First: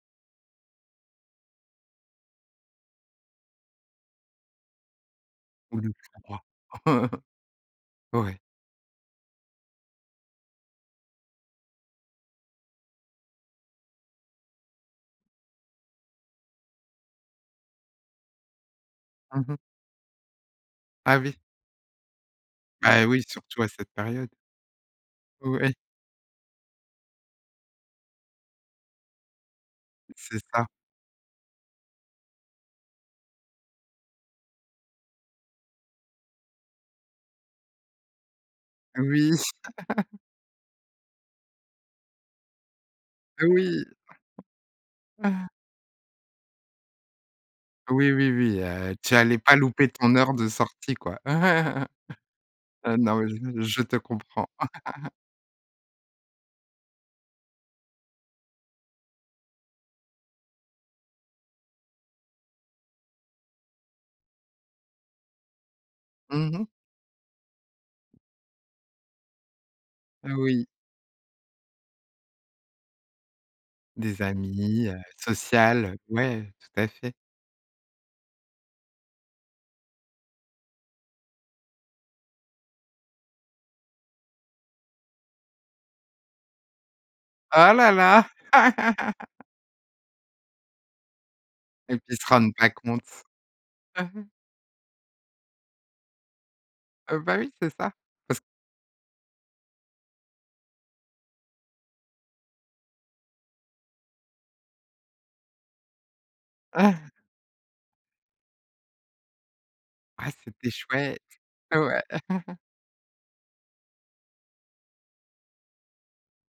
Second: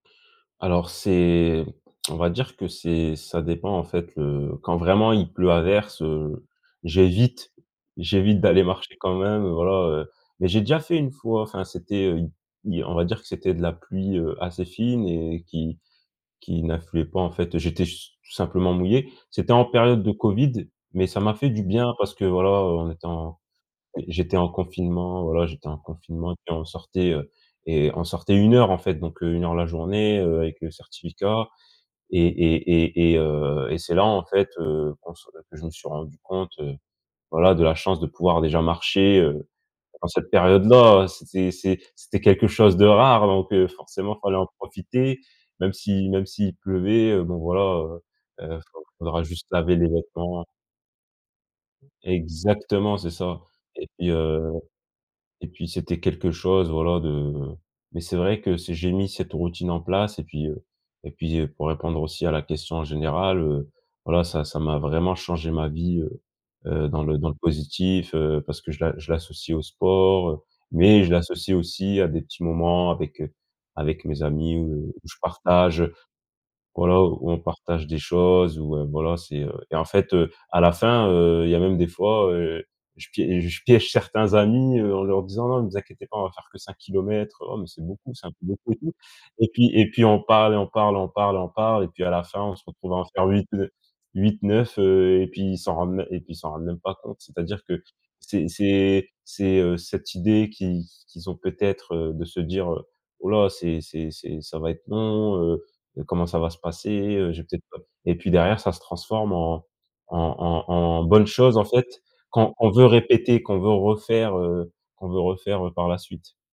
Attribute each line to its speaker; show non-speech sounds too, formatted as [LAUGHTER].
Speaker 1: Alors c'est, [CLICKS TONGUE] on va dire que c'est, ça dépend en fait, heu, quand vraiment il pleut à verse,
Speaker 2: [UNINTELLIGIBLE]
Speaker 1: heu,
Speaker 2: [CHUCKLES]
Speaker 1: j'évite,
Speaker 2: Ouais.
Speaker 1: j'évite d'aller marcher quand même, voilà, heu, mais j'ai déjà fait une fois, enfin c'était, heu, dire on va dire que c'était de la pluie, heu, assez fine et qui qui n'affluait pas en fait, j'étais su simplement mouillé.
Speaker 2: Mmh
Speaker 1: C'était
Speaker 2: mh.
Speaker 1: en période de COVID, mais
Speaker 2: Ah
Speaker 1: ça m'a
Speaker 2: oui!
Speaker 1: fait du bien parce que voilà, heu, on
Speaker 2: Bah
Speaker 1: était
Speaker 2: oui
Speaker 1: en
Speaker 2: surtout à cette période!
Speaker 1: j'étais en confinement, voilà j'étais
Speaker 2: Ouais.
Speaker 1: en confinement et puis on sortait, heu et on sortait 1 heure en fait, donc heu, 1 heure la journée, heu,
Speaker 2: C'est
Speaker 1: avec
Speaker 2: ça.
Speaker 1: le certificat et et et et heu et c'est là, en fait, heu, qu'on se que je me suis rendu compte, heu, voilà, de la chance de pouvoir déjà marcher,
Speaker 2: Oui.
Speaker 1: heu, en
Speaker 2: [CHUCKLES]
Speaker 1: cette période-là, c'était c'est c'était quelque chose de rare donc heu,
Speaker 2: Oui.
Speaker 1: forcément il fallait en profiter
Speaker 2: [CHUCKLES]
Speaker 1: même si même s'il pleuvait. Bon voilà, heu
Speaker 2: Oui oui
Speaker 1: heu,
Speaker 2: oui,
Speaker 1: [UNINTELLIGIBLE]
Speaker 2: heu,
Speaker 1: il
Speaker 2: tu
Speaker 1: faudra
Speaker 2: allais
Speaker 1: juste
Speaker 2: pas
Speaker 1: laver les
Speaker 2: louper ton heure
Speaker 1: vêtements
Speaker 2: de sortie, quoi. [CHUCKLES] Heu,
Speaker 1: Exactement, c'est
Speaker 2: non,
Speaker 1: ça
Speaker 2: je
Speaker 1: et
Speaker 2: te
Speaker 1: puis
Speaker 2: comprends.
Speaker 1: heu
Speaker 2: [CHUCKLES]
Speaker 1: et puis c'était quelque chose voilà, de mais c'est vrai que si j'ai mis cette routine en place et puis heu et puis heu, pour répondre aussi à la question générale, heu, voilà ça ça m'a vraiment changé ma vie, heu
Speaker 2: Mmh mh.
Speaker 1: heu, dans le dans le positif, heu, parce que je la l'associe au sport, heu,
Speaker 2: Oui.
Speaker 1: mais je l'associe aussi à des petits moments avec, heu, avec
Speaker 2: Des
Speaker 1: mes amis
Speaker 2: amis,
Speaker 1: où
Speaker 2: heu,
Speaker 1: je
Speaker 2: social,
Speaker 1: partage,
Speaker 2: heu, ouais tout à
Speaker 1: voilà,
Speaker 2: fait.
Speaker 1: où on partage des choses où heu, voilà c'est, heu et en fait, heu, à la fin, heu, il y a même des fois, heu, je piè je piège certains amis, heu, en leur disant: «Non ne vous inquiétez pas, on va faire que 5 kilomètres, "heu, oh mais
Speaker 2: Oh
Speaker 1: c'est
Speaker 2: là
Speaker 1: beaucoup,
Speaker 2: là!
Speaker 1: c'est un peu"» [UNINTELLIGIBLE]
Speaker 2: [LAUGHS]
Speaker 1: et puis et puis on parle et on parle, on parle, on parle et
Speaker 2: Et
Speaker 1: puis à
Speaker 2: qui
Speaker 1: la
Speaker 2: se
Speaker 1: fin,
Speaker 2: rendent
Speaker 1: on se
Speaker 2: pas
Speaker 1: retrouve à
Speaker 2: compte.
Speaker 1: en faire 8 de
Speaker 2: [CHUCKLES]
Speaker 1: 8-9, heu et puis ils s'en rendent et puis ils s'en rendent même pas compte.
Speaker 2: Heu, bah oui
Speaker 1: C'est-à-dire
Speaker 2: c'est
Speaker 1: que
Speaker 2: ça, [CHUCKLES]
Speaker 1: c'est c'est, heu, c'est cette idée qui qui qu'ils ont peut-être, heu, de se dire: «Heu, oh là, c'est c'est c'est ça va être long, heu heu, comment ça va se passer,
Speaker 2: Ah!
Speaker 1: heu, j'ai peut-être pas» et puis derrière, ça se transforme en en
Speaker 2: Ah, c'etait
Speaker 1: en en
Speaker 2: chouette,
Speaker 1: bonne chose, en fait,
Speaker 2: ouais!
Speaker 1: quand
Speaker 2: [CHUCKLES]
Speaker 1: on veut répéter, qu'on veut refaire, heu, qu'on veut refaire, heu, par la suite.